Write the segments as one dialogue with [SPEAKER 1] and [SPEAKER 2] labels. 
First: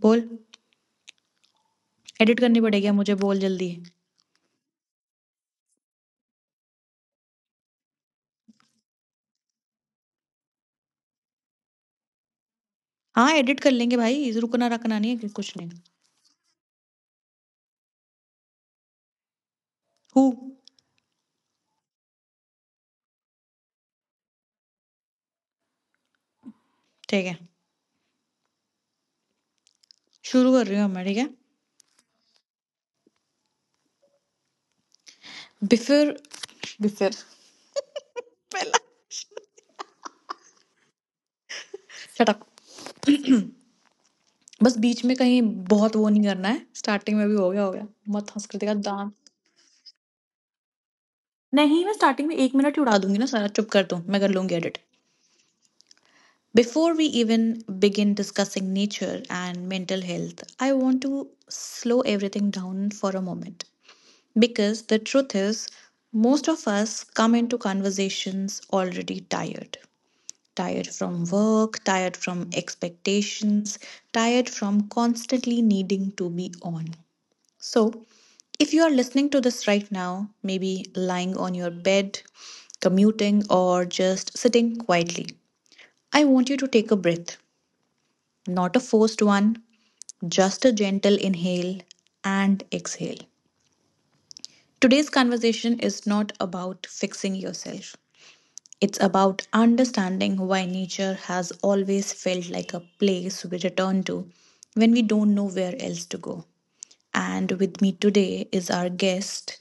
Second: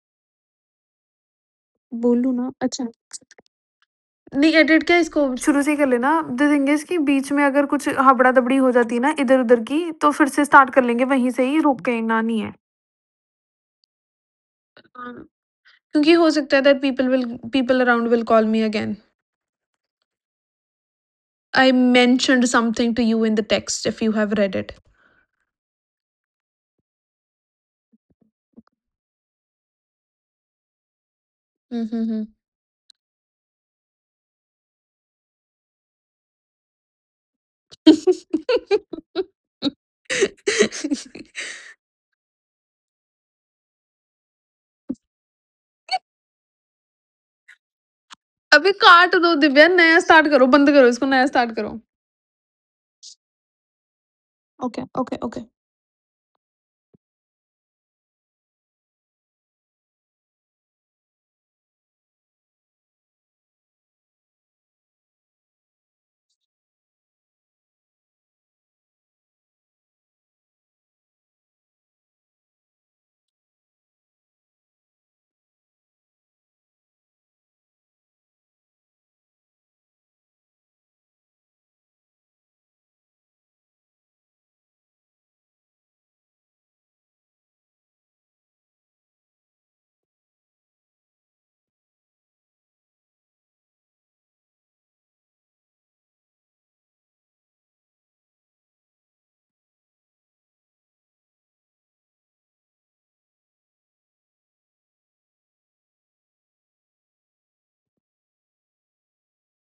[SPEAKER 1] बोल एडिट करनी पड़ेगी अब मुझे बोल जल्दी
[SPEAKER 2] नहीं एडिट क्या इसको शुरू से ही कर लेना द थिंग इज कि बीच में अगर कुछ हबड़ा दबड़ी हो जाती है ना इधर उधर की तो फिर से स्टार्ट कर लेंगे वहीं से ही रोक के ना नहीं है
[SPEAKER 1] हाँ एडिट कर लेंगे भाई रुकना रखना नहीं
[SPEAKER 2] हाँ,
[SPEAKER 1] है कि कुछ नहीं
[SPEAKER 2] क्योंकि हो सकता है that people will people around will call me again
[SPEAKER 1] who
[SPEAKER 2] I mentioned something to you in the text if you have read it
[SPEAKER 1] ठीक है शुरू कर रही हूँ मैं ठीक है बिफिर बिफिर पहला shut up. बस बीच में कहीं बहुत वो नहीं करना है स्टार्टिंग में भी हो गया मत हंस कर देगा
[SPEAKER 2] अबे
[SPEAKER 1] दांत
[SPEAKER 2] काट दो दिव्या नया स्टार्ट करो बंद करो इसको नया स्टार्ट करो
[SPEAKER 1] नहीं मैं स्टार्टिंग में एक मिनट ही उड़ा उड़ा दूंगी ना सारा चुप कर दूं मैं कर लूंगी edit Before we even begin discussing nature and mental health, I want to slow everything down for a moment. Because the truth is, most of us come into conversations already tired. Tired from work, tired from expectations, tired from constantly needing to be on. So, if you are listening to this right now, maybe lying on your bed, commuting, or just sitting quietly, I want you to take a breath. Not a forced one, just a gentle inhale and exhale. Today's conversation is not about fixing yourself. It's about understanding why nature has always felt like a place we return to when we don't know where else to go. And with me today is our guest,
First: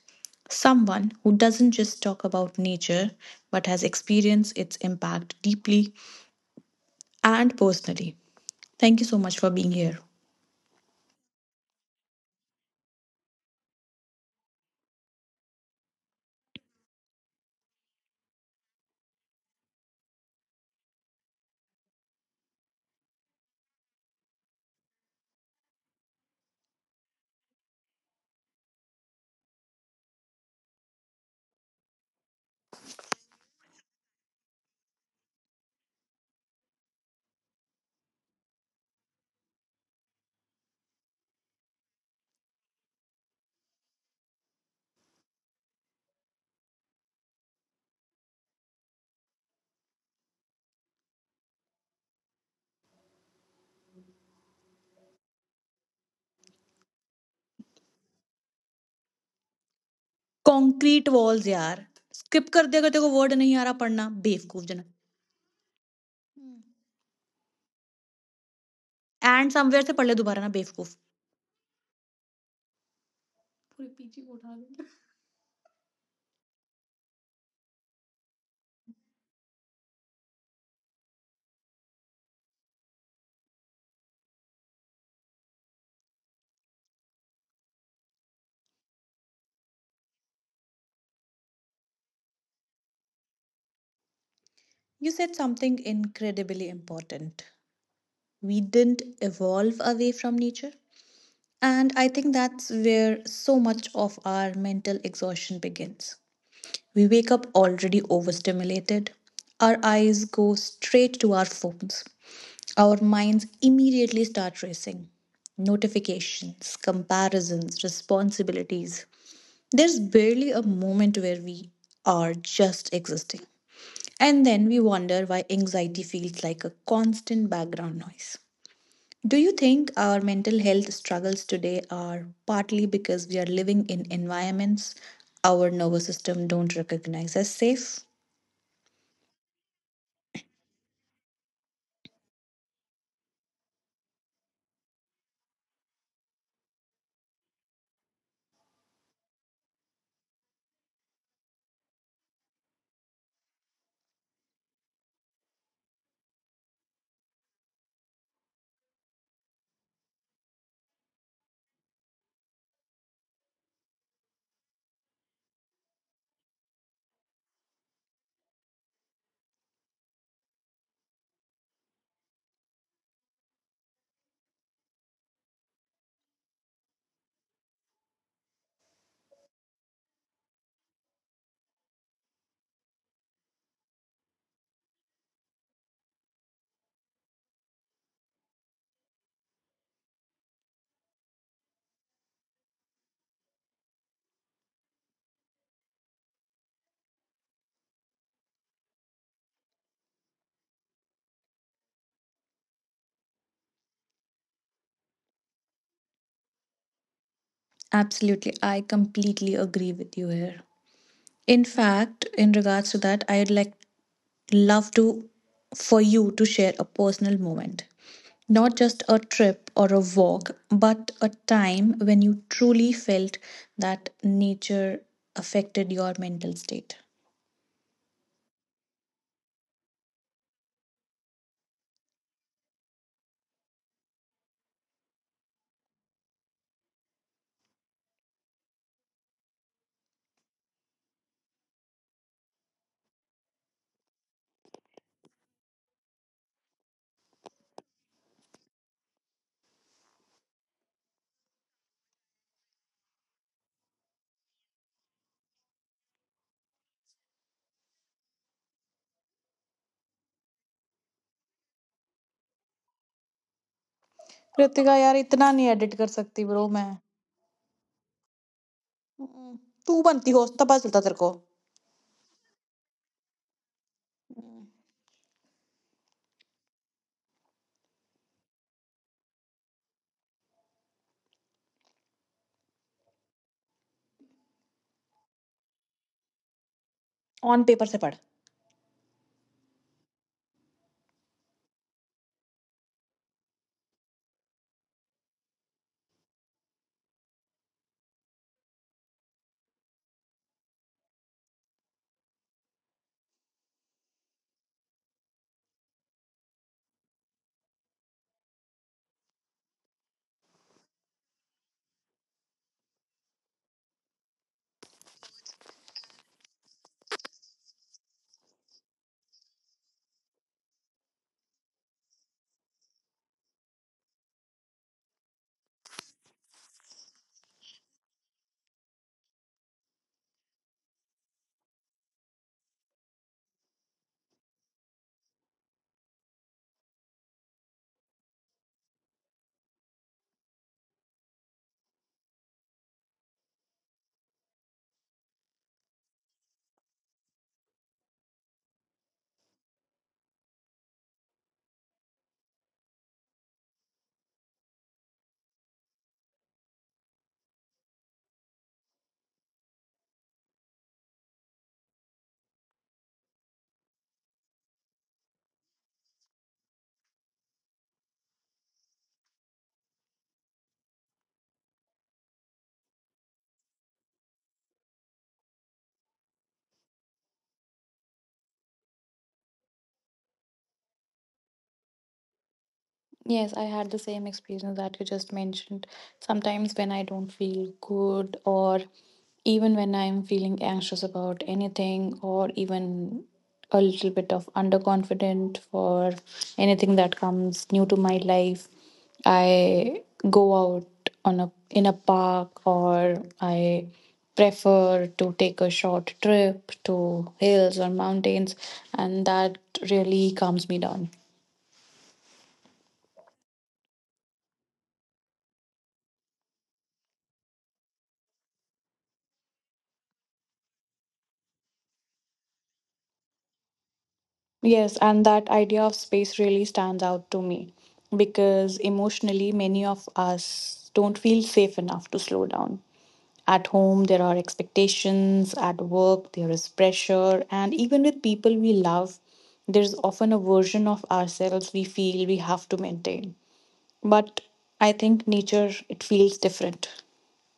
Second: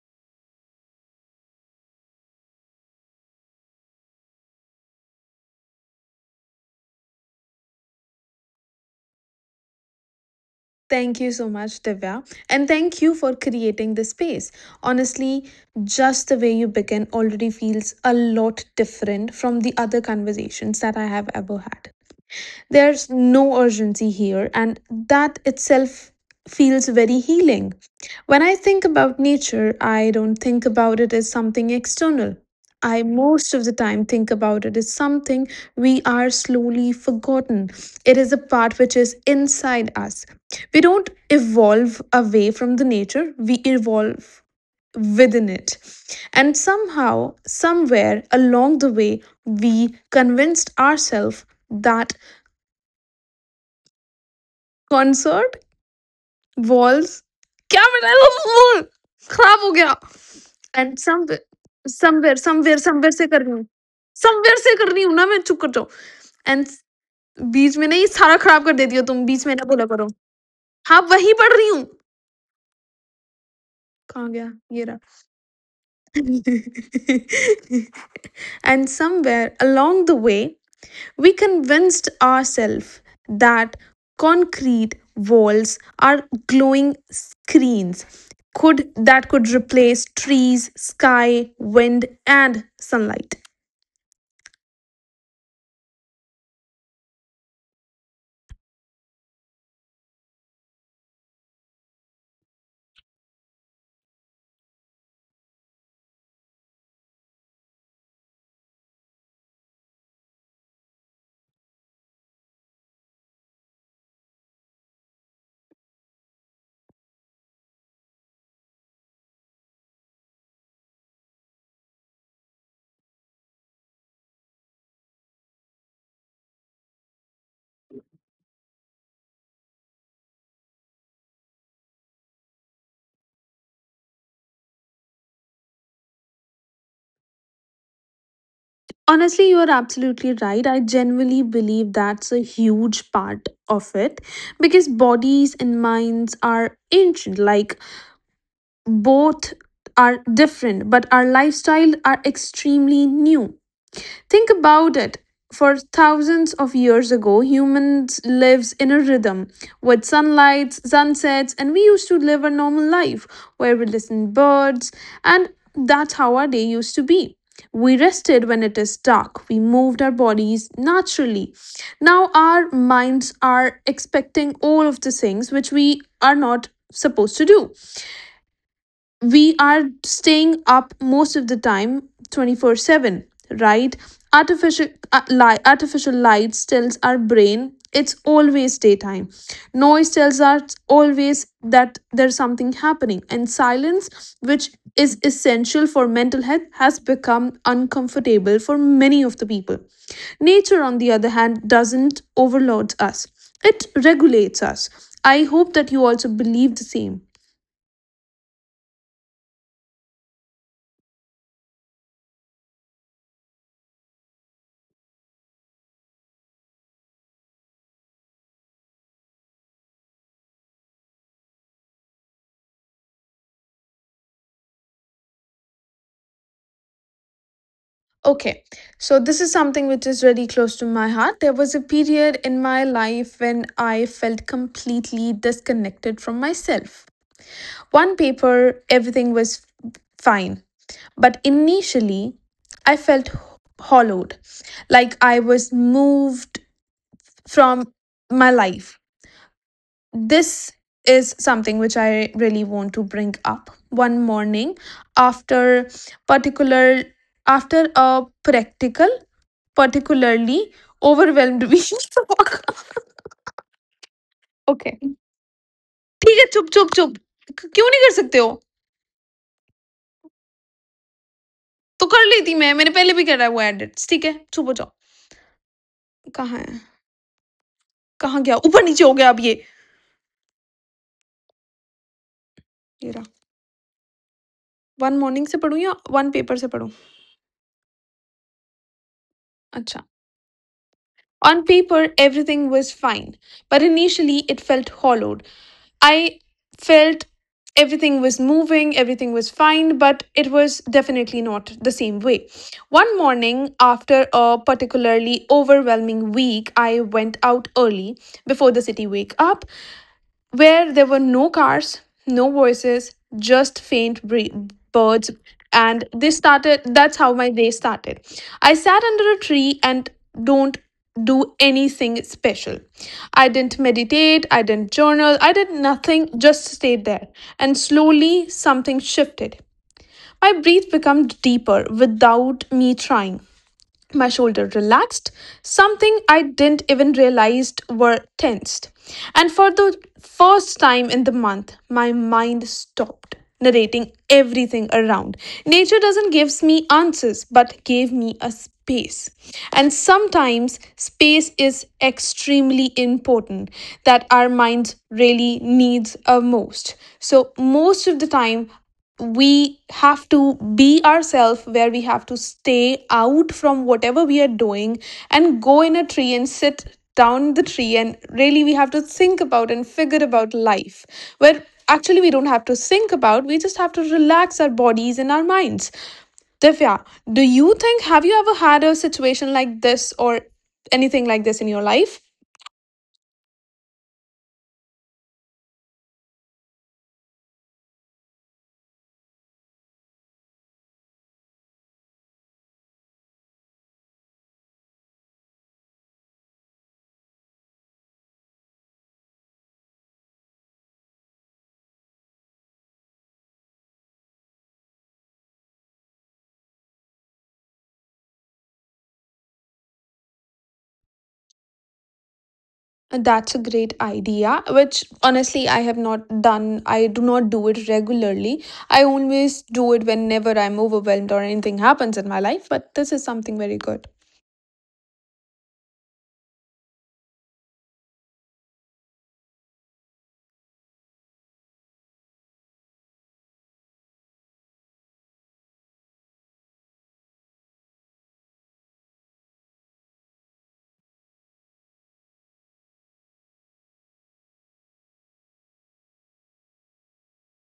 [SPEAKER 1] someone who doesn't just talk about nature but has experienced its impact deeply and personally. Thank you so much for being here.
[SPEAKER 2] Thank you so much, Divya. And thank you for creating this space. Honestly, just the way you begin already feels a lot different from the other conversations that I have ever had. There's no urgency here, and that itself feels very healing. When I think about nature, I don't think about it as something external. I most of the time think about it as something we are slowly forgotten. It is a part which is inside us. We don't evolve away from the nature, we evolve within it. And somehow, somewhere along the way, we convinced ourselves that concrete walls क्या बनाया वो खराब हो गया and
[SPEAKER 1] concrete walls यार
[SPEAKER 2] somewhere somewhere
[SPEAKER 1] स्किप कर
[SPEAKER 2] somewhere
[SPEAKER 1] दे अगर तेरे
[SPEAKER 2] समवेयर
[SPEAKER 1] को
[SPEAKER 2] से
[SPEAKER 1] वर्ड
[SPEAKER 2] कर रही
[SPEAKER 1] नहीं
[SPEAKER 2] हूँ
[SPEAKER 1] आरा पढ़ना
[SPEAKER 2] समवेयर से
[SPEAKER 1] बेवकूफ जन
[SPEAKER 2] कर रही हूँ ना मैं चुप कर जाओ एंड बीच में ना ये सारा खराब कर देती हो तुम बीच
[SPEAKER 1] एंड
[SPEAKER 2] में ना बोला
[SPEAKER 1] सैमवेयर से
[SPEAKER 2] करो
[SPEAKER 1] पढ़ ले दुबारा ना बेवकूफ
[SPEAKER 2] हाँ वही पढ़ रही हूँ
[SPEAKER 1] पूरे पीछे
[SPEAKER 2] कहाँ गया
[SPEAKER 1] उठा
[SPEAKER 2] ये
[SPEAKER 1] लें
[SPEAKER 2] रहा and somewhere along the way We convinced ourselves that concrete walls are glowing screens could that could replace trees, sky, wind and sunlight.
[SPEAKER 1] You said something incredibly important we didn't evolve away from nature and I think that's where so much of our mental exhaustion begins Our minds immediately start racing. Notifications, comparisons, responsibilities. There's barely a moment where we are just existing. And then we wonder why anxiety feels like a constant background noise. Do you think our mental health struggles today are partly because we are living in environments our nervous system don't recognize as safe?
[SPEAKER 2] Honestly, you are absolutely right. I genuinely believe that's a huge part of it because bodies and minds are ancient, like both are different, but our lifestyle are extremely new. Think about it. For thousands of years ago, humans lives in a rhythm with sunlight, sunsets, and we used to live a normal life where we listened birds, and that's how our day used to be. We rested when it is dark. We moved our bodies naturally. Now our minds are expecting all of the things which we are not supposed to do. We are staying up most of the time, 24/7, right? Artificial artificial lights tells our brain it's always daytime. Noise tells us always that there's something happening, and silence, which is essential for mental health, has become uncomfortable for many of the people. Nature, on the other hand, doesn't overload us, it regulates us. I hope that you also believe the same.
[SPEAKER 1] Absolutely, I completely agree with you here. In fact, in regards to that, I'd love to for you to share a personal moment. Not just a trip or a walk, but a time when you truly felt that nature affected your mental state.
[SPEAKER 2] Okay, so this is something which is really close to my heart. There was a period in my life when I felt completely disconnected from myself. One paper, everything was fine, but initially, I felt hollowed, like I was moved from my life. This is something which I really want to bring up. One morning, after particular after a practical particularly overwhelmed भी
[SPEAKER 1] कृतिका यार इतना नहीं edit कर
[SPEAKER 2] ठीक है
[SPEAKER 1] सकती
[SPEAKER 2] चुप
[SPEAKER 1] bro
[SPEAKER 2] चुप
[SPEAKER 1] मैं
[SPEAKER 2] चुप क- क्यों नहीं कर सकते हो
[SPEAKER 1] हम्म, तू बनती हो तब पता चलता तेरे को
[SPEAKER 2] तो कर लेती मैं मैंने पहले भी करा है वो एडिट्स ठीक है चुप हो जाओ कहाँ है कहाँ गया ऊपर नीचे हो गया अब ये ये रहा वन मॉर्निंग से पढूं या वन पेपर से पढूं
[SPEAKER 1] ऑन पेपर से पढ़
[SPEAKER 2] अच्छा On paper, everything was fine, but initially it felt hollowed. I felt everything was moving, everything was fine, but it was definitely not the same way. One morning, after a particularly overwhelming week, I went out early before the city wake up, where there were no cars, no voices, just birds. And they started, that's how my day started. I sat under a tree and don't do anything special. I didn't meditate, I didn't journal, I did nothing, just stayed there. And slowly something shifted. My breath became deeper without me trying. My shoulder relaxed, something I didn't even realize were tensed. And for the first time in the month, my mind stopped narrating everything around. Nature doesn't give me answers, but gave me a space. And sometimes space is extremely important that our minds really needs a most. So most of the time we have to be ourselves, where we have to stay out from whatever we are doing and go in a tree and sit down the tree, and really we have to think about and figure about life where actually we don't have to think about, we just have to relax our bodies and our minds. Divya, do you think, have you ever had a situation like this or anything like this in your life?
[SPEAKER 1] Yes, I had the same experience that you just mentioned. Sometimes when I don't feel good, or even when I'm feeling anxious about anything, or even a little bit of underconfident for anything that comes new to my life, I go out on a in a park or I prefer to take a short trip to hills or mountains and that really calms me down.
[SPEAKER 2] That's a great idea, which honestly I have not done. I do not do it regularly. I always do it whenever I'm overwhelmed or anything happens in my life, but this is something very good.
[SPEAKER 1] Yes, and that idea of space really stands out to me because emotionally, many of us don't feel safe enough to slow down. At home, there are expectations, at work, there is pressure, and even with people we love, there's often a version of ourselves we feel we have to maintain. But I think nature, it feels different.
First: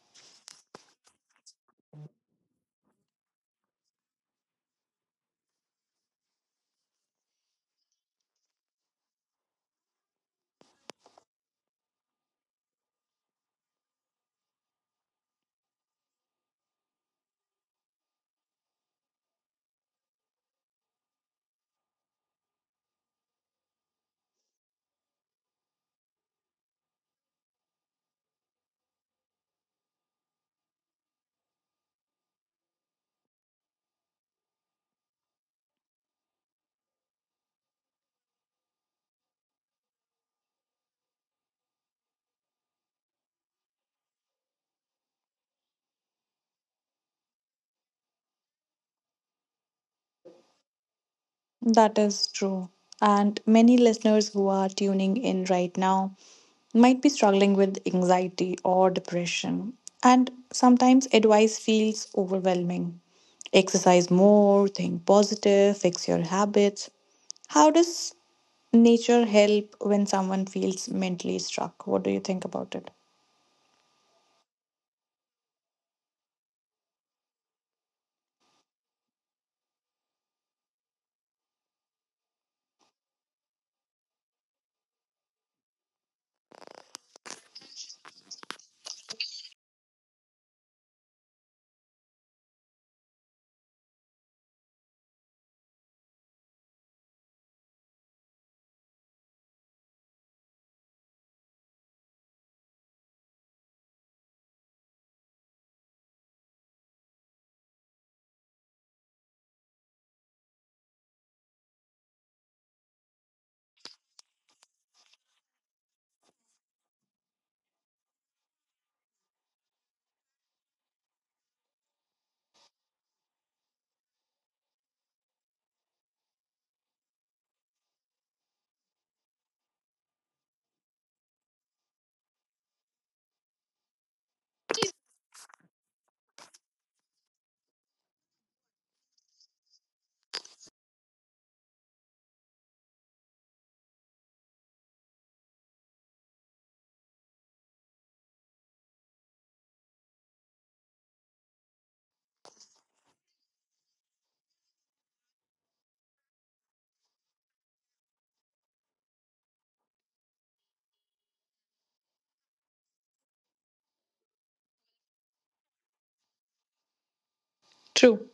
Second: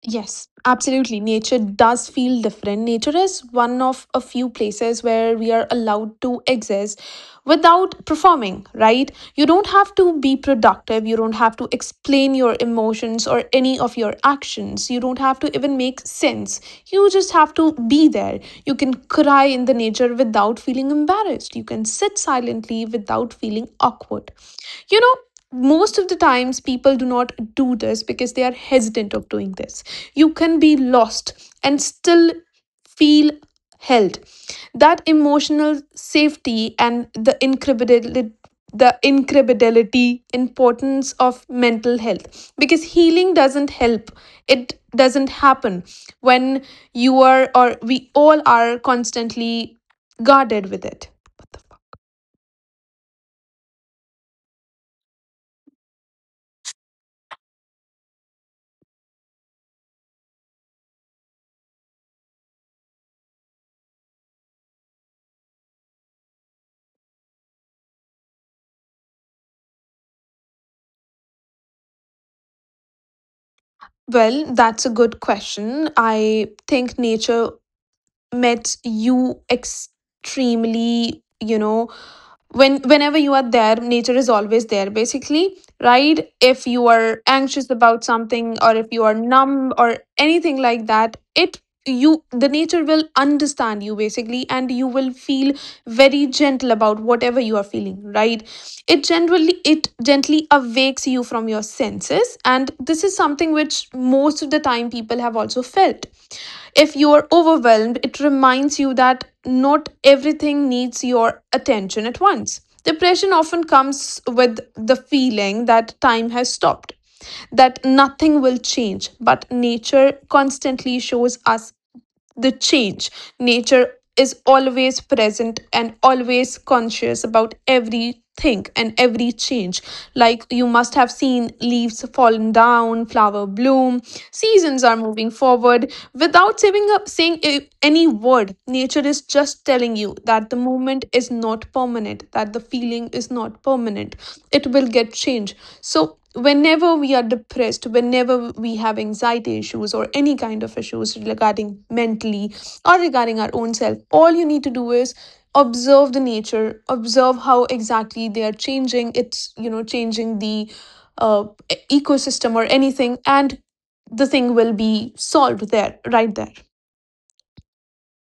[SPEAKER 2] Yes, absolutely. Nature does feel different. Nature is one of a few places where we are allowed to exist without performing, right? You don't have to be productive. You don't have to explain your emotions or any of your actions. You don't have to even make sense. You just have to be there. You can cry in the nature without feeling embarrassed. You can sit silently without feeling awkward. You know, most of the times people do not do this because they are hesitant of doing this. You can be lost and still feel held, that emotional safety and the incredibility, the incredibility importance of mental health, because healing doesn't help, it doesn't happen when you are, or we all are constantly guarded with it. What the
[SPEAKER 1] That
[SPEAKER 2] fuck?
[SPEAKER 1] is true. And many listeners who are tuning in right now might be struggling with anxiety or depression. And sometimes advice feels overwhelming. Exercise more, think positive, fix your habits. How does nature help when someone feels mentally struck? What do you think about it?
[SPEAKER 2] Well, that's a good question. I think nature met you extremely, you know, when whenever you are there, nature is always there, basically, right? If you are anxious about something, or if you are numb or anything like that, it, you, the nature will understand you, basically, and you will feel very gentle about whatever you are feeling, right? It generally, it gently awakes you from your senses, and this is something which most of the time people have also felt. If you are overwhelmed, it reminds you that not everything needs your attention at once. Depression often comes with the feeling that time has stopped, that nothing will change, but nature constantly shows us the change. Nature is always present and always conscious about everything and every change. Like you must have seen leaves falling down, flower bloom, seasons are moving forward without saving up saying using a, any word, nature is just telling you that the moment is not permanent, that the feeling is not permanent. It will get changed. So, whenever we are depressed, whenever we have anxiety issues or any kind of issues regarding mentally or regarding our own self, all you need to do is observe the nature, observe how exactly they are changing. It's, you know, changing the uh, ecosystem or anything, and the thing will be solved there, right there.
[SPEAKER 1] True.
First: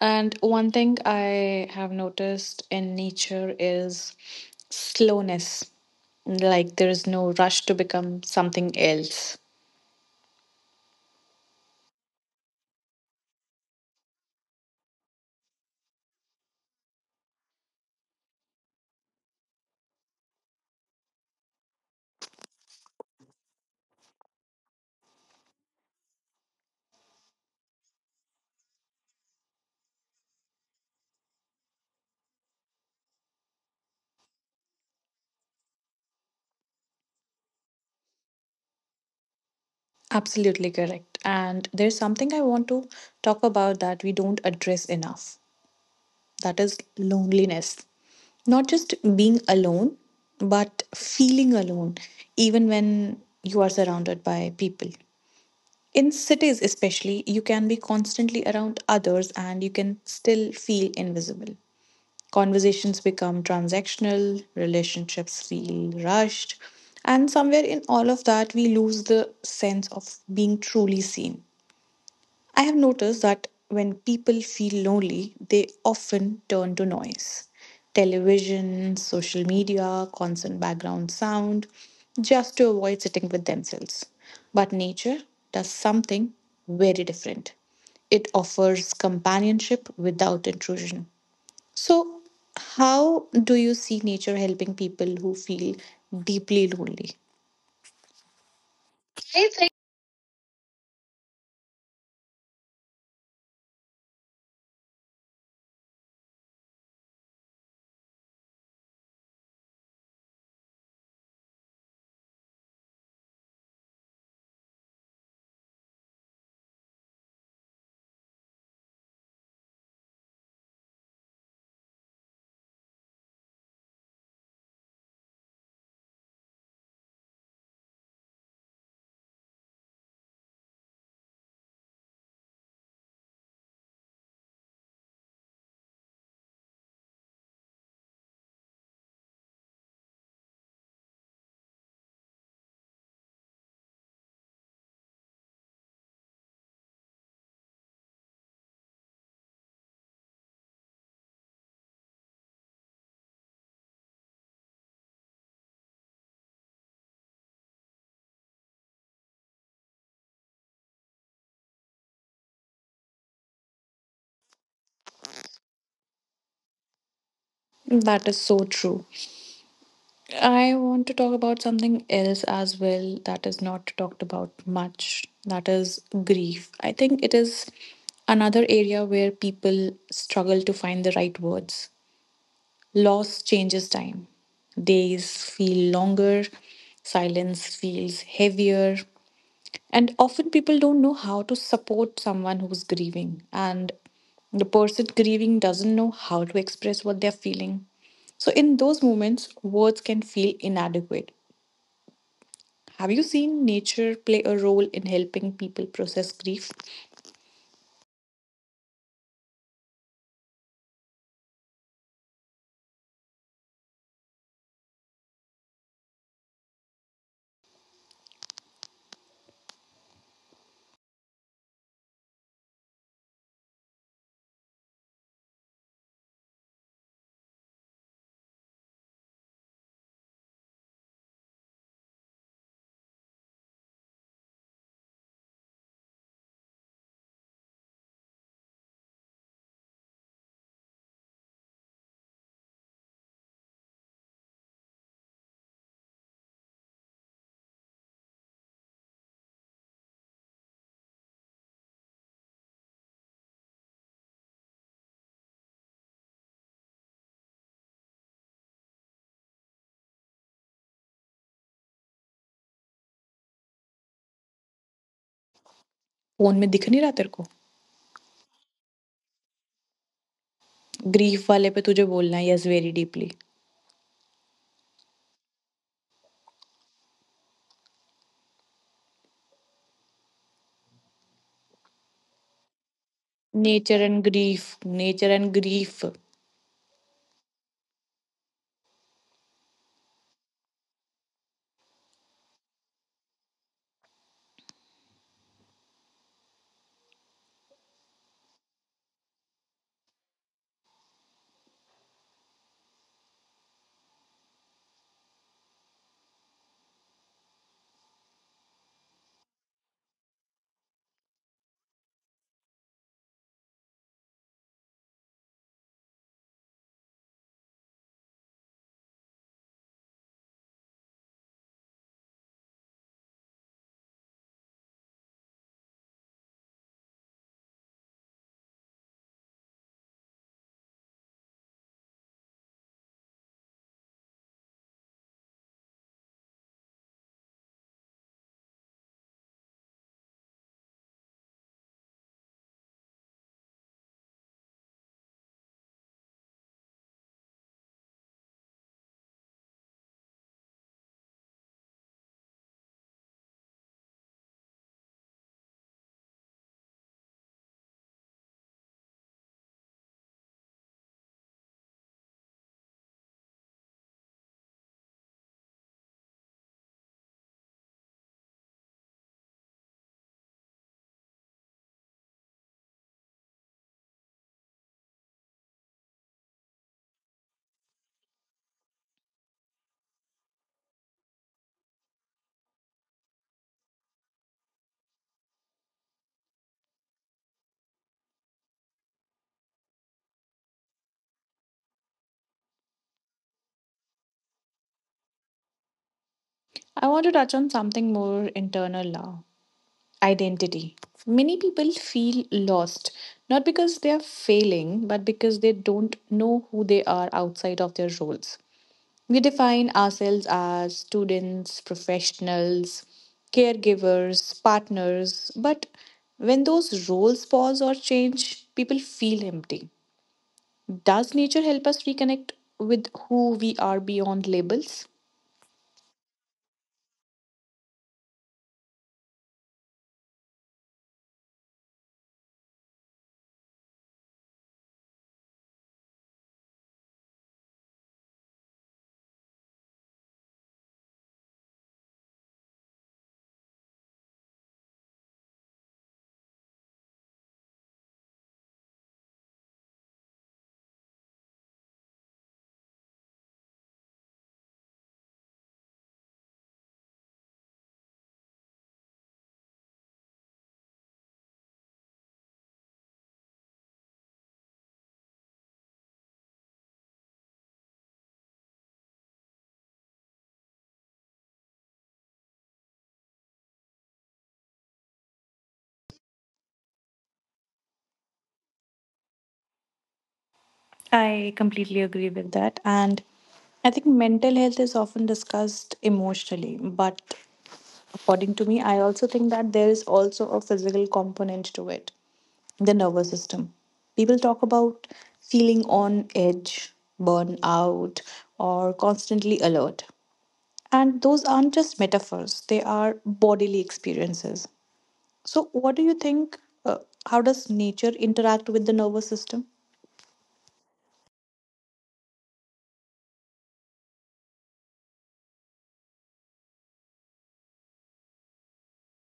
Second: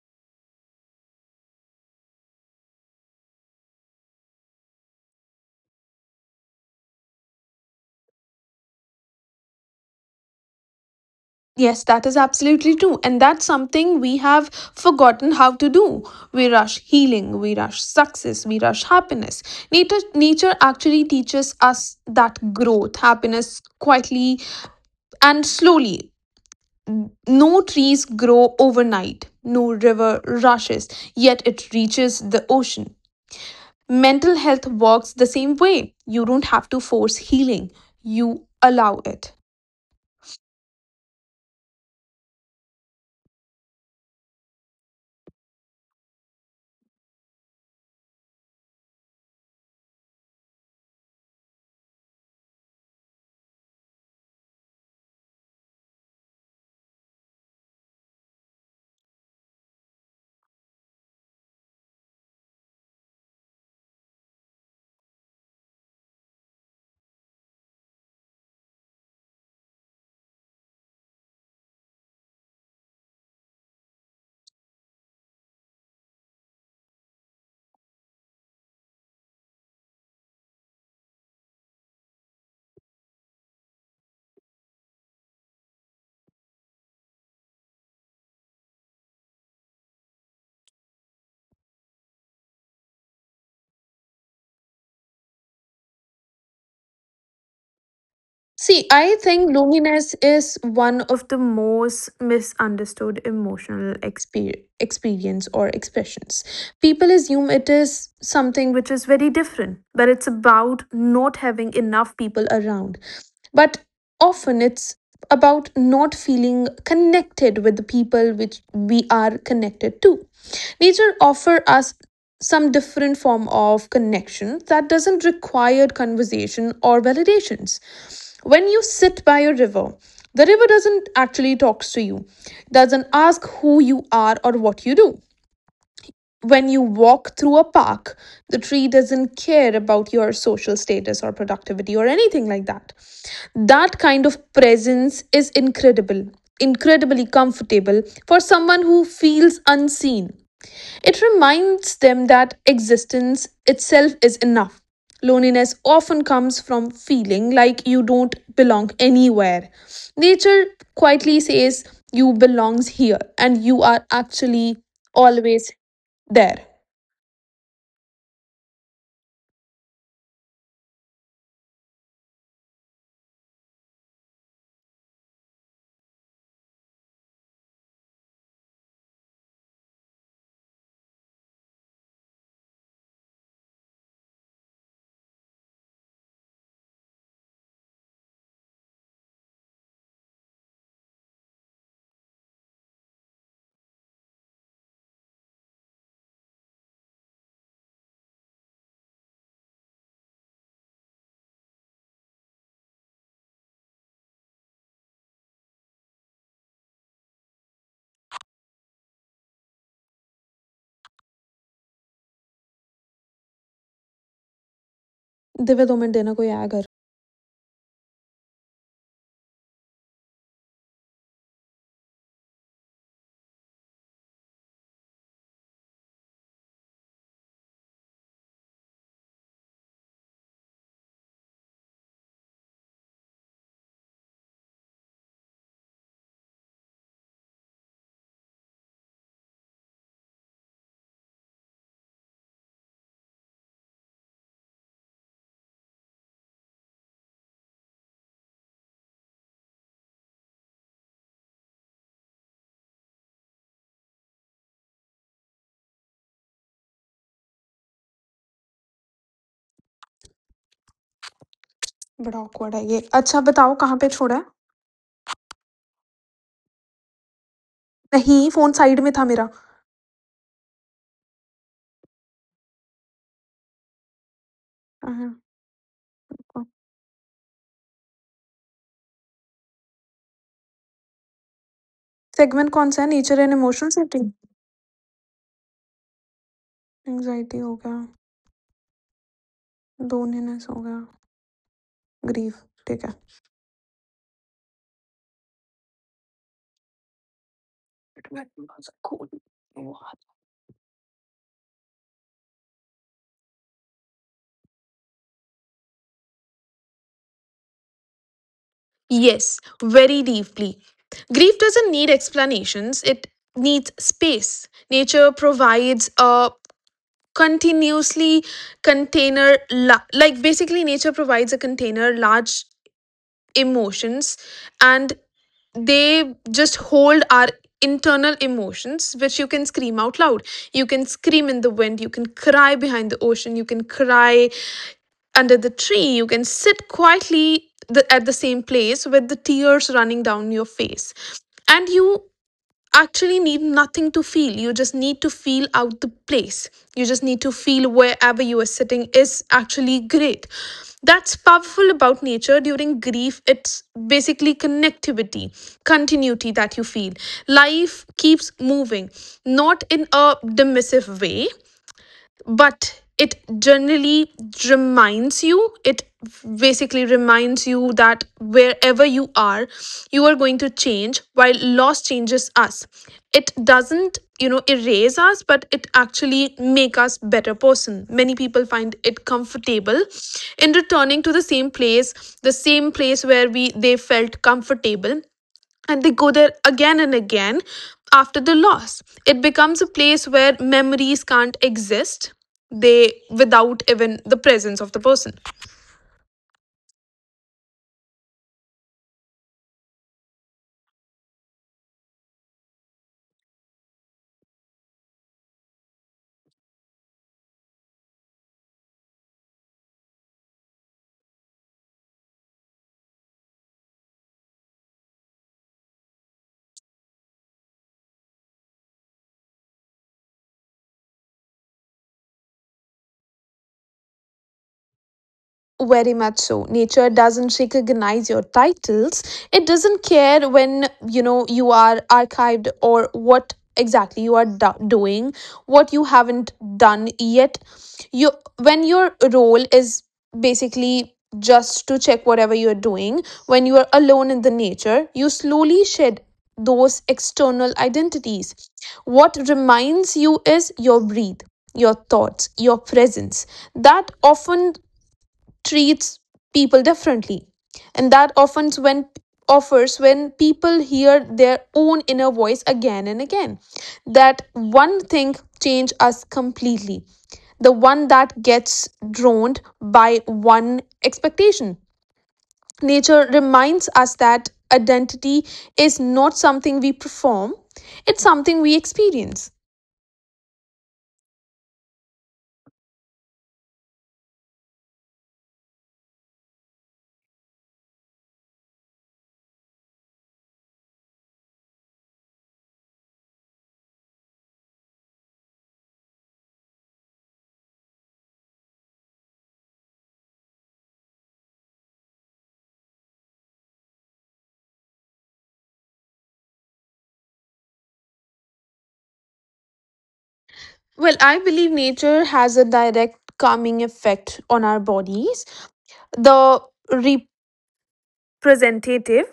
[SPEAKER 1] And one thing I have noticed in nature is slowness. Like there is no rush to become something else.
[SPEAKER 2] Yes, that is absolutely true. And that's something we have forgotten how to do. We rush healing, we rush success, we rush happiness. Nature, nature actually teaches us that growth, happiness quietly and slowly. No trees grow overnight, no river rushes, yet it reaches the ocean. Mental health works the same way. You don't have to force healing, you allow it.
[SPEAKER 1] Absolutely correct. And there's something I want to talk about that we don't address enough. That is loneliness. Not just being alone, but feeling alone, even when you are surrounded by people. In cities, especially, you can be constantly around others and you can still feel invisible. Conversations become transactional, relationships feel rushed, and somewhere in all of that, we lose the sense of being truly seen. I have noticed that when people feel lonely, they often turn to noise. Television, social media, constant background sound, just to avoid sitting with themselves. But nature does something very different. It offers companionship without intrusion. So, how do you see nature helping people who feel deeply lonely?
[SPEAKER 2] See, I think loneliness is one of the most misunderstood emotional experience or expressions. People assume it is something which is very different, but it's about not having enough people around. But often it's about not feeling connected with the people which we are connected to. Nature offer us some different form of connection that doesn't require conversation or validations. When you sit by a river, the river doesn't actually talk to you, doesn't ask who you are or what you do. When you walk through a park, the tree doesn't care about your social status or productivity or anything like that. That kind of presence is incredibly comfortable for someone who feels unseen. It reminds them that existence itself is enough. Loneliness often comes from feeling like you don't belong anywhere. Nature quietly says you belongs here and you are actually always there.
[SPEAKER 1] That is so true. I want to talk about something else as well that is not talked about much. That is grief. I think it is another area where people struggle to find the right words. Loss changes time. Days feel longer, silence feels heavier, and often people don't know how to support someone who's grieving. And the person grieving doesn't know how to express what they're feeling. So, in those moments, words can feel inadequate. Have you seen nature play a role in helping people process grief?
[SPEAKER 2] Divya दो minute देना कोई आया घर बड़ा awkward है ये अच्छा बताओ कहाँ पे छोड़ा है
[SPEAKER 1] Phone me, दिखा नहीं रहा तेरे को.
[SPEAKER 2] नहीं फोन साइड में था मेरा
[SPEAKER 1] Grief वाले पे तुझे बोलना है Yes, very deeply.
[SPEAKER 2] सेगमेंट कौन सा है nature and emotional
[SPEAKER 1] Nature
[SPEAKER 2] safety
[SPEAKER 1] and grief. Nature and grief.
[SPEAKER 2] Anxiety हो गया लोनलीनेस हो गया ग्रीफ ठीक है Yes, very deeply. Grief doesn't need explanations, it needs space. Nature provides a continuously container, like basically, nature provides a container, large emotions, and they just hold our internal emotions, which you can scream out loud, you can scream in the wind, you can cry behind the ocean, you can cry under the tree, you can sit quietly, the, at the same place with the tears running down your face, and you actually need nothing to feel. You just need to feel out the place. You just need to feel wherever you are sitting is actually great. That's powerful about nature during grief. It's basically connectivity, continuity that you feel. Life keeps moving, not in a dismissive way, but it generally reminds you it basically reminds you that wherever you are going to change. While loss changes us, it doesn't, you know, erase us, but it actually make us better person. Many people find it comfortable in returning to the same place, the same place where we they felt comfortable, and they go there again and again. After the loss it becomes a place where memories can't exist, they without even the presence of the person.
[SPEAKER 1] I want to touch on something more internal now. Identity. Many people feel lost, not because they are failing, but because they don't know who they are outside of their roles. We define ourselves as students, professionals, caregivers, partners, but when those roles pause or change, people feel empty. Does nature help us reconnect with who we are beyond labels?
[SPEAKER 2] Very much so. Nature doesn't recognize your titles. It doesn't care when, you know, you are archived or what exactly you are doing, what you haven't done yet. You when your role is basically just to check whatever you're doing, when you are alone in the nature, you slowly shed those external identities. What reminds you is your breathe, your thoughts, your presence that often treats people differently, and that often when offers when people hear their own inner voice again and again, that one thing change us completely, the one that gets drowned by one expectation. Nature reminds us that identity is not something we perform, it's something we experience.
[SPEAKER 1] I completely agree with that. And I think mental health is often discussed emotionally, but according to me, I also think that there is also a physical component to it. The nervous system. People talk about feeling on edge, burnout, or constantly alert. And those aren't just metaphors, they are bodily experiences. So, what do you think? Uh, how does nature interact with the nervous system?
[SPEAKER 2] Well, I believe nature has a direct calming effect on our bodies. The re- Presentative?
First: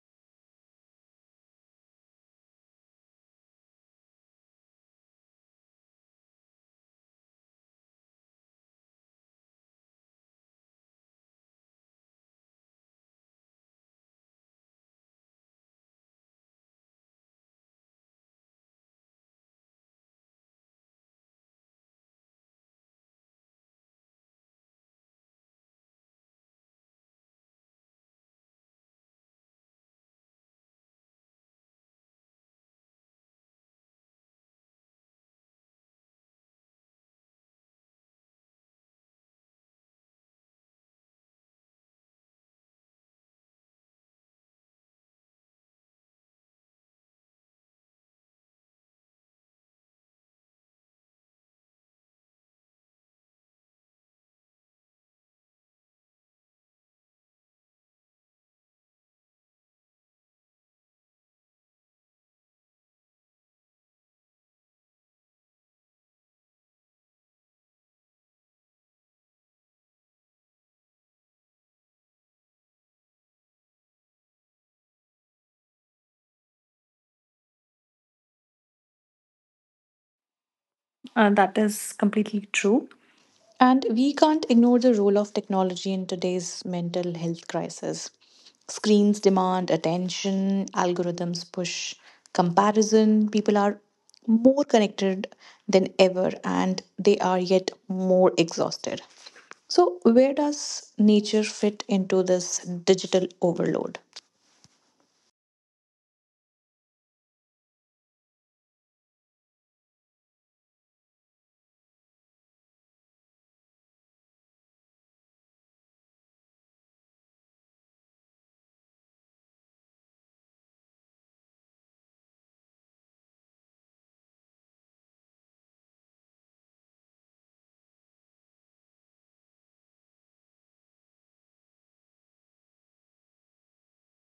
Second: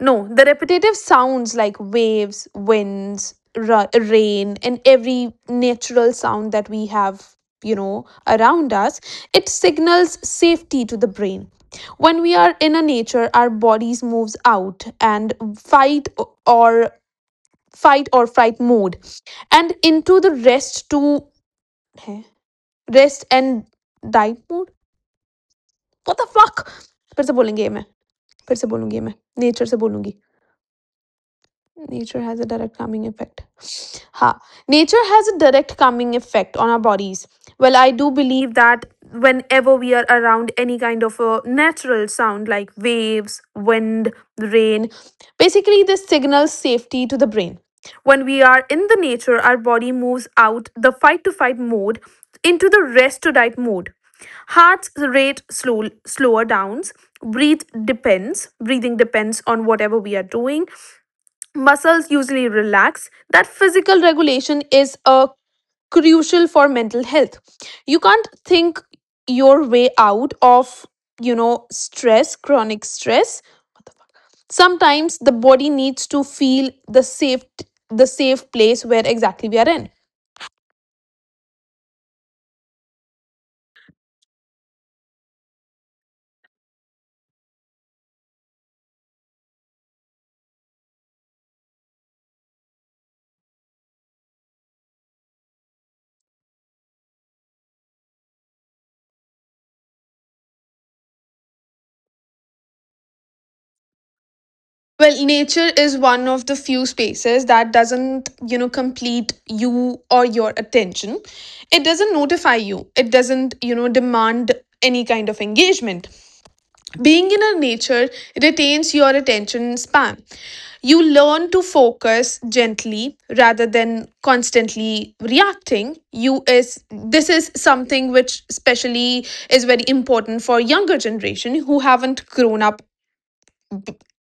[SPEAKER 2] No, the repetitive sounds like waves, winds, rain, and every natural sound that we have, you know, around us, it signals safety to the brain. When we are in a nature, our bodies moves out and fight or fight or fright mode, and into the rest to है? Rest and die mode. What the fuck? फिर से बोलेंगे ये मैं फिर से बोलूंगी ये मैं, Nature नेचर से बोलूंगी. Nature has a direct calming effect. Ha. Nature has a direct calming effect on our bodies. Well, I do believe that whenever we are around any kind of a natural sound like waves, wind, rain, basically this signals safety to the brain. When we are in the nature, our body moves out the fight to fight mode into the rest to diet mode. Heart's rate slow, slower downs. Breathe depends. Breathing depends on whatever we are doing. Muscles usually relax. That physical regulation is a crucial for mental health. You can't think your way out of, you know, stress, chronic stress. What the fuck? Sometimes the body needs to feel the safe, the safe place where exactly we are in.
[SPEAKER 1] That is completely true. And we can't ignore the role of technology in today's mental health crisis. Screens demand attention, algorithms push comparison. People are more connected than ever and they are yet more exhausted. So, where does nature fit into this digital overload?
[SPEAKER 2] Well, nature is one of the few spaces that doesn't, you know, complete you or your attention. It doesn't notify you. It doesn't, you know, demand any kind of engagement. Being in a nature retains your attention span. You learn to focus gently rather than constantly reacting. You is this is something which especially is very important for younger generation who haven't grown up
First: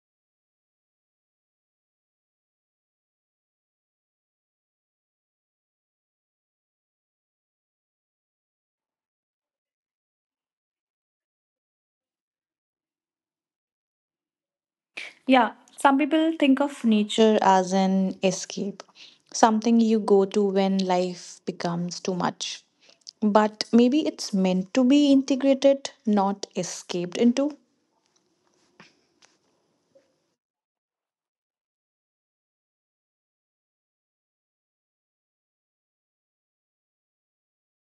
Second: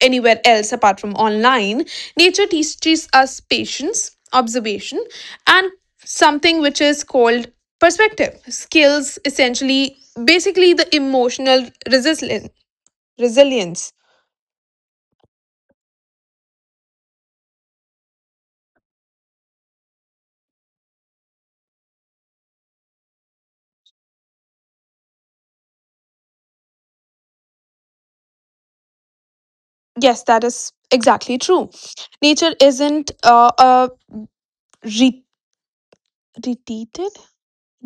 [SPEAKER 2] anywhere else apart from online. Nature teaches us patience, observation, and something which is called perspective. Skills essentially basically the emotional resilience.
[SPEAKER 1] Yeah, some people think of nature as an escape, something you go to when life becomes too much. But maybe it's meant to be integrated, not escaped into.
[SPEAKER 2] Yes, that is exactly true. Nature isn't re- repeated.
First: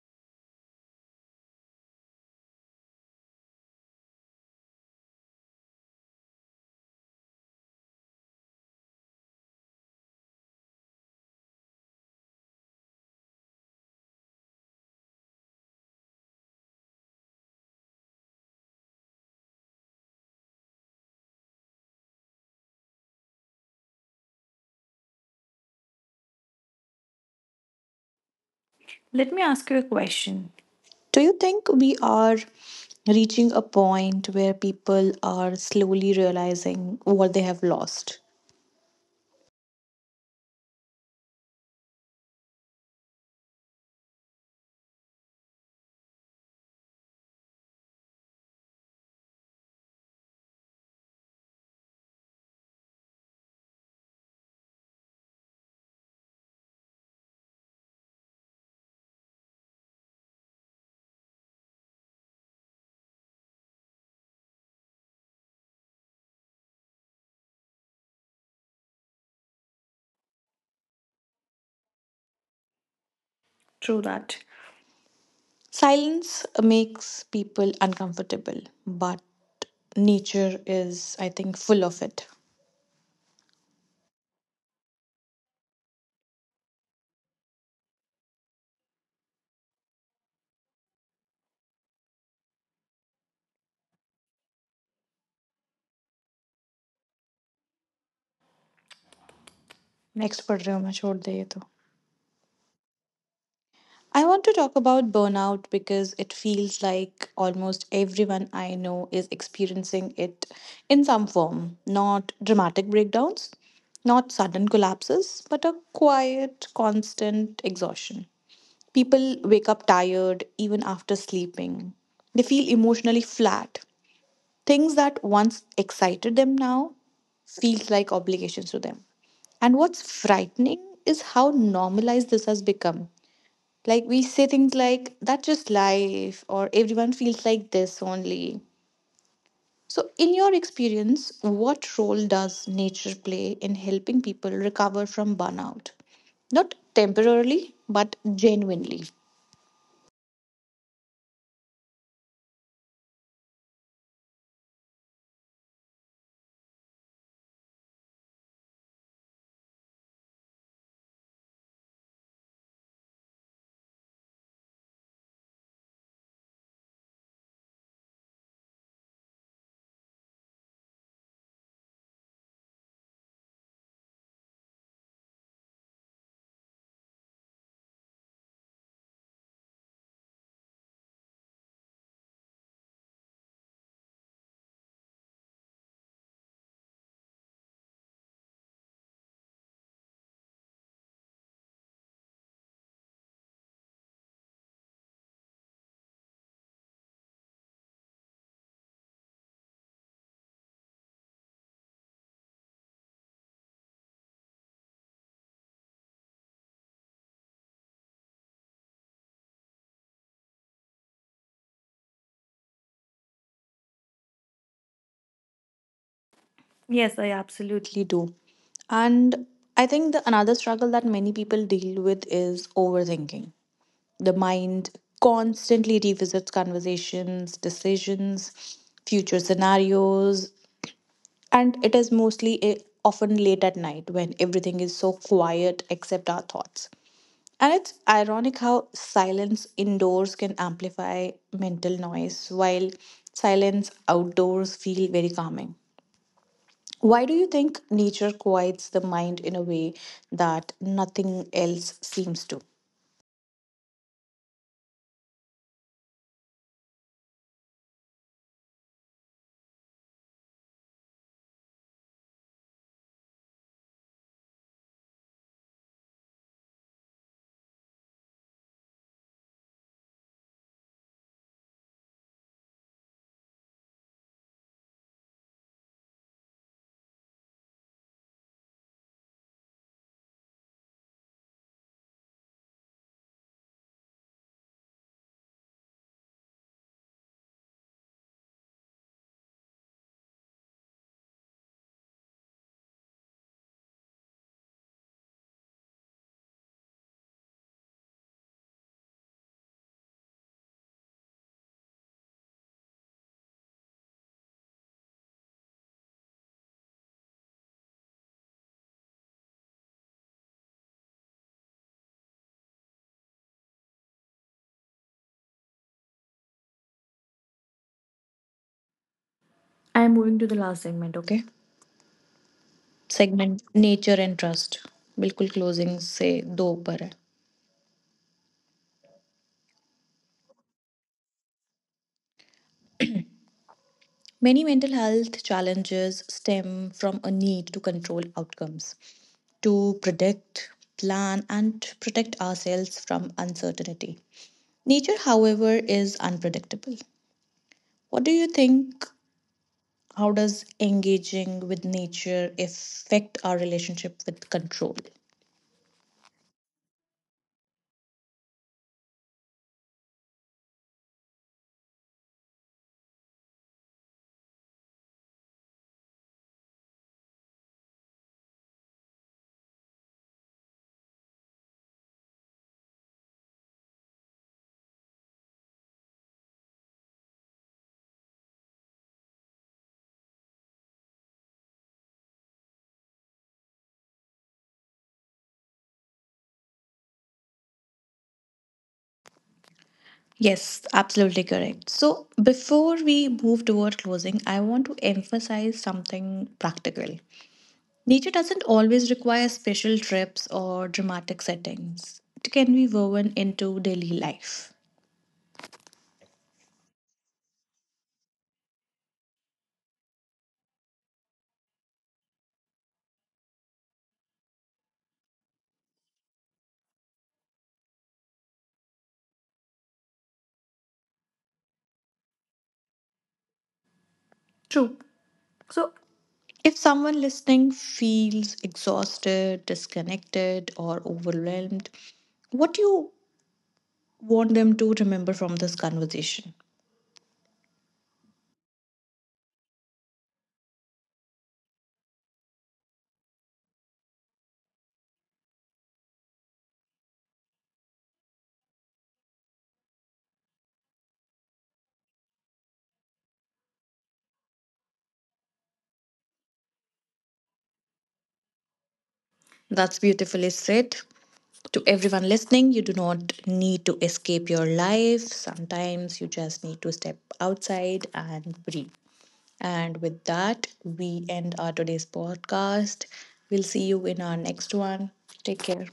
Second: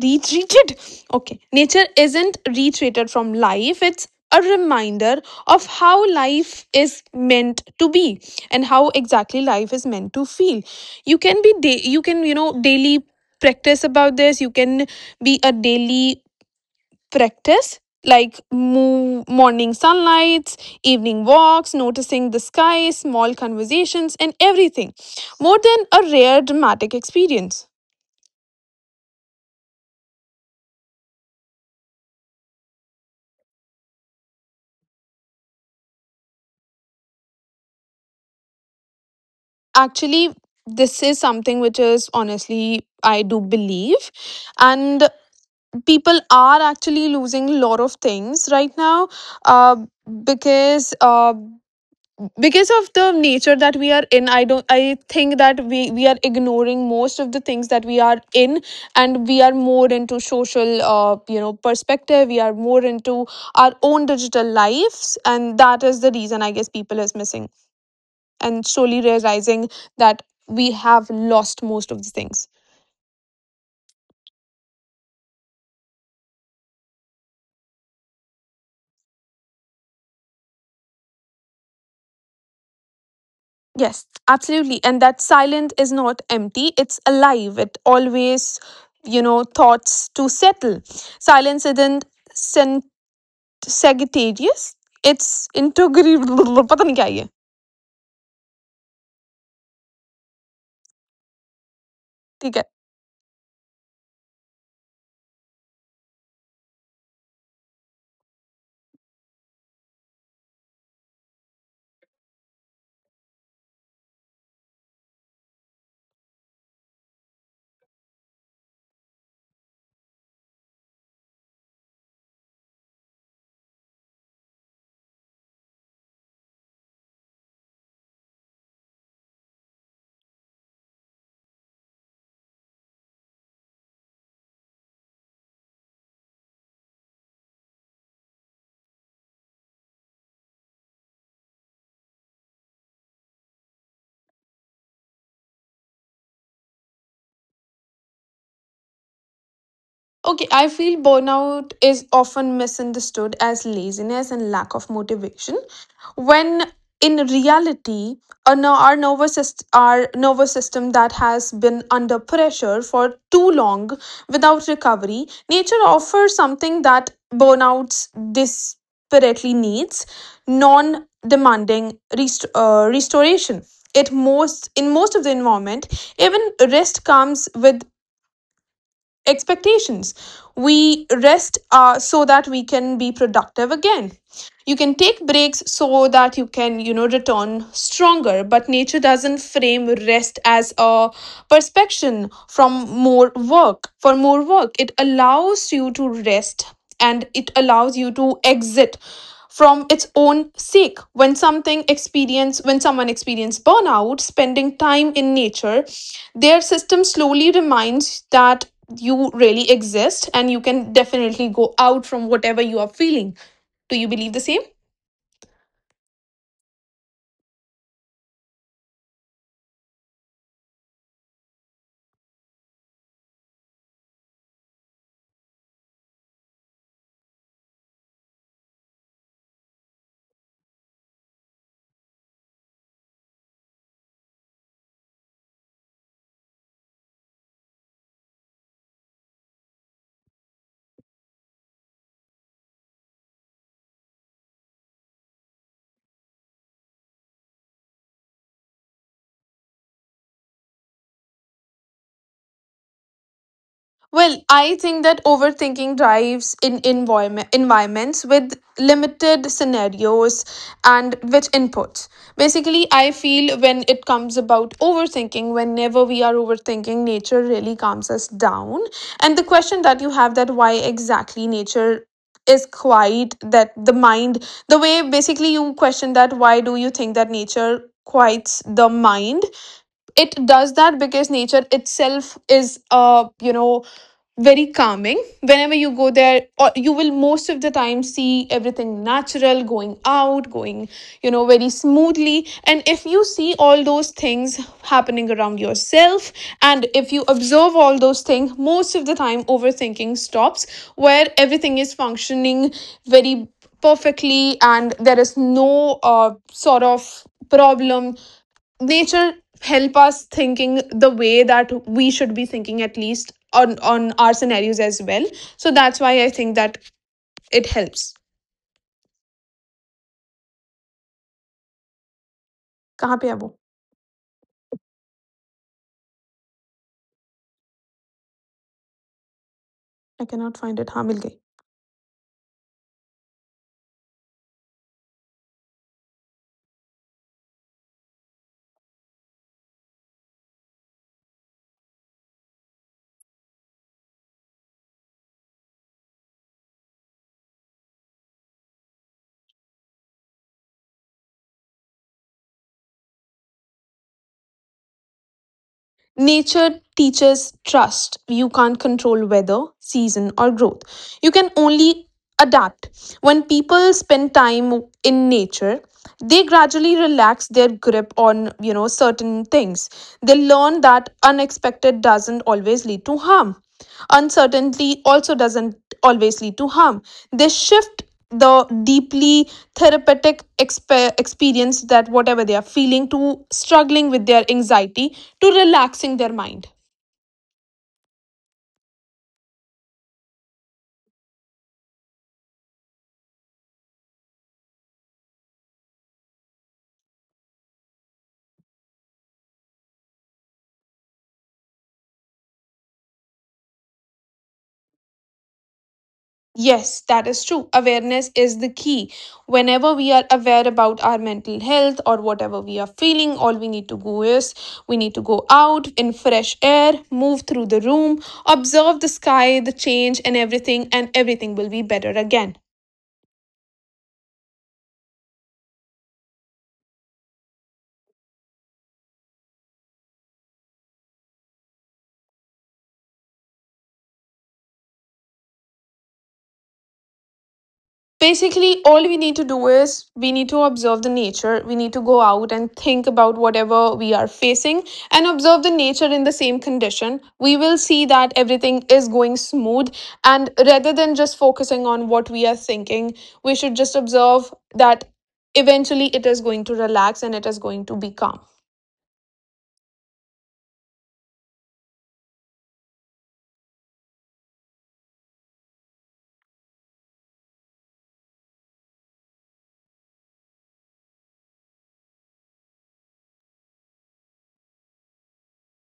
[SPEAKER 2] Retreated. Okay, nature isn't retreated from life, it's a reminder of how life is meant to be and how exactly life is meant to feel. You can be you can, you know, daily practice about this. You can be a daily practice like move, morning sunlights, evening walks, noticing the sky, small conversations and everything, more than a rare dramatic experience.
[SPEAKER 1] Let me ask you a question. Do you think we are reaching a point where people are slowly realizing what they have lost?
[SPEAKER 2] Actually, this is something which is honestly I do believe, and people are actually losing a lot of things right now, uh, because uh, because of the nature that we are in. I don't, I think that we are ignoring most of the things that we are in, and we are more into social, you know, perspective. We are more into our own digital lives, and that is the reason I guess people is missing and slowly realizing that we have lost most of the things.
[SPEAKER 1] True that. Silence makes people uncomfortable, but nature is, I think, full of it.
[SPEAKER 2] Yes, absolutely. And that silent is not empty, it's alive. It always, you know, thoughts to settle. Silence isn't sen- sagittarius, it's integrable. पता नहीं क्या है ये.
[SPEAKER 1] Next पढ़ रहे हो मैं छोड़ दे ये तो
[SPEAKER 2] ठीक है.
[SPEAKER 1] I want to talk about burnout because it feels like almost everyone I know is experiencing it in some form. Not dramatic breakdowns, not sudden collapses, but a quiet, constant exhaustion. People wake up tired even after sleeping. They feel emotionally flat. Things that once excited them now feels like obligations to them. And what's frightening is how normalized this has become. Like we say things like that's just life or everyone feels like this only. So in your experience, what role does nature play in helping people recover from burnout? Not temporarily, but genuinely.
[SPEAKER 2] Okay, I feel burnout is often misunderstood as laziness and lack of motivation, when in reality a our our nervous system that has been under pressure for too long without recovery. Nature offers something that burnouts desperately needs, non demanding restoration. It most in most of the environment, even rest comes with expectations. We rest, so that we can be productive again. You can take breaks so that you can, you know, return stronger. But nature doesn't frame rest as a perspection from more work. For more work, it allows you to rest and it allows you to exit from its own sake. When something experience when someone experience burnout, spending time in nature, their system slowly reminds that you really exist and you can definitely go out from whatever you are feeling. Do you believe the same?
[SPEAKER 1] Yes, I absolutely do. And I think the another struggle that many people deal with is overthinking. The mind constantly revisits conversations, decisions, future scenarios, and it is mostly often late at night when everything is so quiet except our thoughts. And it's ironic how silence indoors can amplify mental noise, while silence outdoors feel very calming. Why do you think nature quiets the mind in a way that nothing else seems to?
[SPEAKER 2] Well, I think that overthinking drives in environments with limited scenarios and which inputs. Basically, I feel when it comes about overthinking, whenever we are overthinking, nature really calms us down. And the question that you have that why exactly nature is quiet, that the mind, the way basically you question that why do you think that nature quiets the mind, it does that because nature itself is, uh, you know, very calming. Whenever you go there or you will most of the time see everything natural going out going, you know, very smoothly, and if you see all those things happening around yourself, and if you observe all those things, most of the time overthinking stops where everything is functioning very perfectly and there is no, sort of problem. Nature help us thinking the way that we should be thinking, at least on our scenarios as well. So that's why I think that it helps.
[SPEAKER 1] I am moving to the last segment, okay?
[SPEAKER 2] Kahan pe hai wo?
[SPEAKER 1] Segment nature and trust बिल्कुल closing से दो ऊपर है
[SPEAKER 2] I cannot find it. हाँ Mil गई.
[SPEAKER 1] Many mental health challenges stem from a need to control outcomes, to predict plan and protect ourselves from uncertainty nature however is unpredictable what do you think? How does engaging with nature affect our relationship with control?
[SPEAKER 2] Nature teaches trust. You can't control weather, season, or growth. You can only adapt. When people spend time in nature, they gradually relax their grip on, you know, certain things. They learn that unexpected doesn't always lead to harm, uncertainty also doesn't always lead to harm. They shift the deeply therapeutic experience that whatever they are feeling to struggling with their anxiety to relaxing their mind.
[SPEAKER 1] Yes, absolutely correct. So, before we move toward closing, I want to emphasize something practical. Nature doesn't always require special trips or dramatic settings, it can be woven into daily life.
[SPEAKER 2] Yes, that is true. Awareness is the key. Whenever we are aware about our mental health or whatever we are feeling, all we need to go is we need to go out in fresh air, move through the room, observe the sky, the change, and everything will be better again.
[SPEAKER 1] True. So, if someone listening feels exhausted, disconnected, or overwhelmed, what do you want them to remember from this conversation?
[SPEAKER 2] Basically, all we need to do is we need to observe the nature. We need to go out and think about whatever we are facing and observe the nature in the same condition. We will see that everything is going smooth, and rather than just focusing on what we are thinking, we should just observe that eventually it is going to relax and it is going to be calm.
[SPEAKER 1] That's beautifully said. To everyone listening, you do not need to escape your life. Sometimes you just need to step outside and breathe. And with that, we end our today's podcast. We'll see you in our next one. Take care.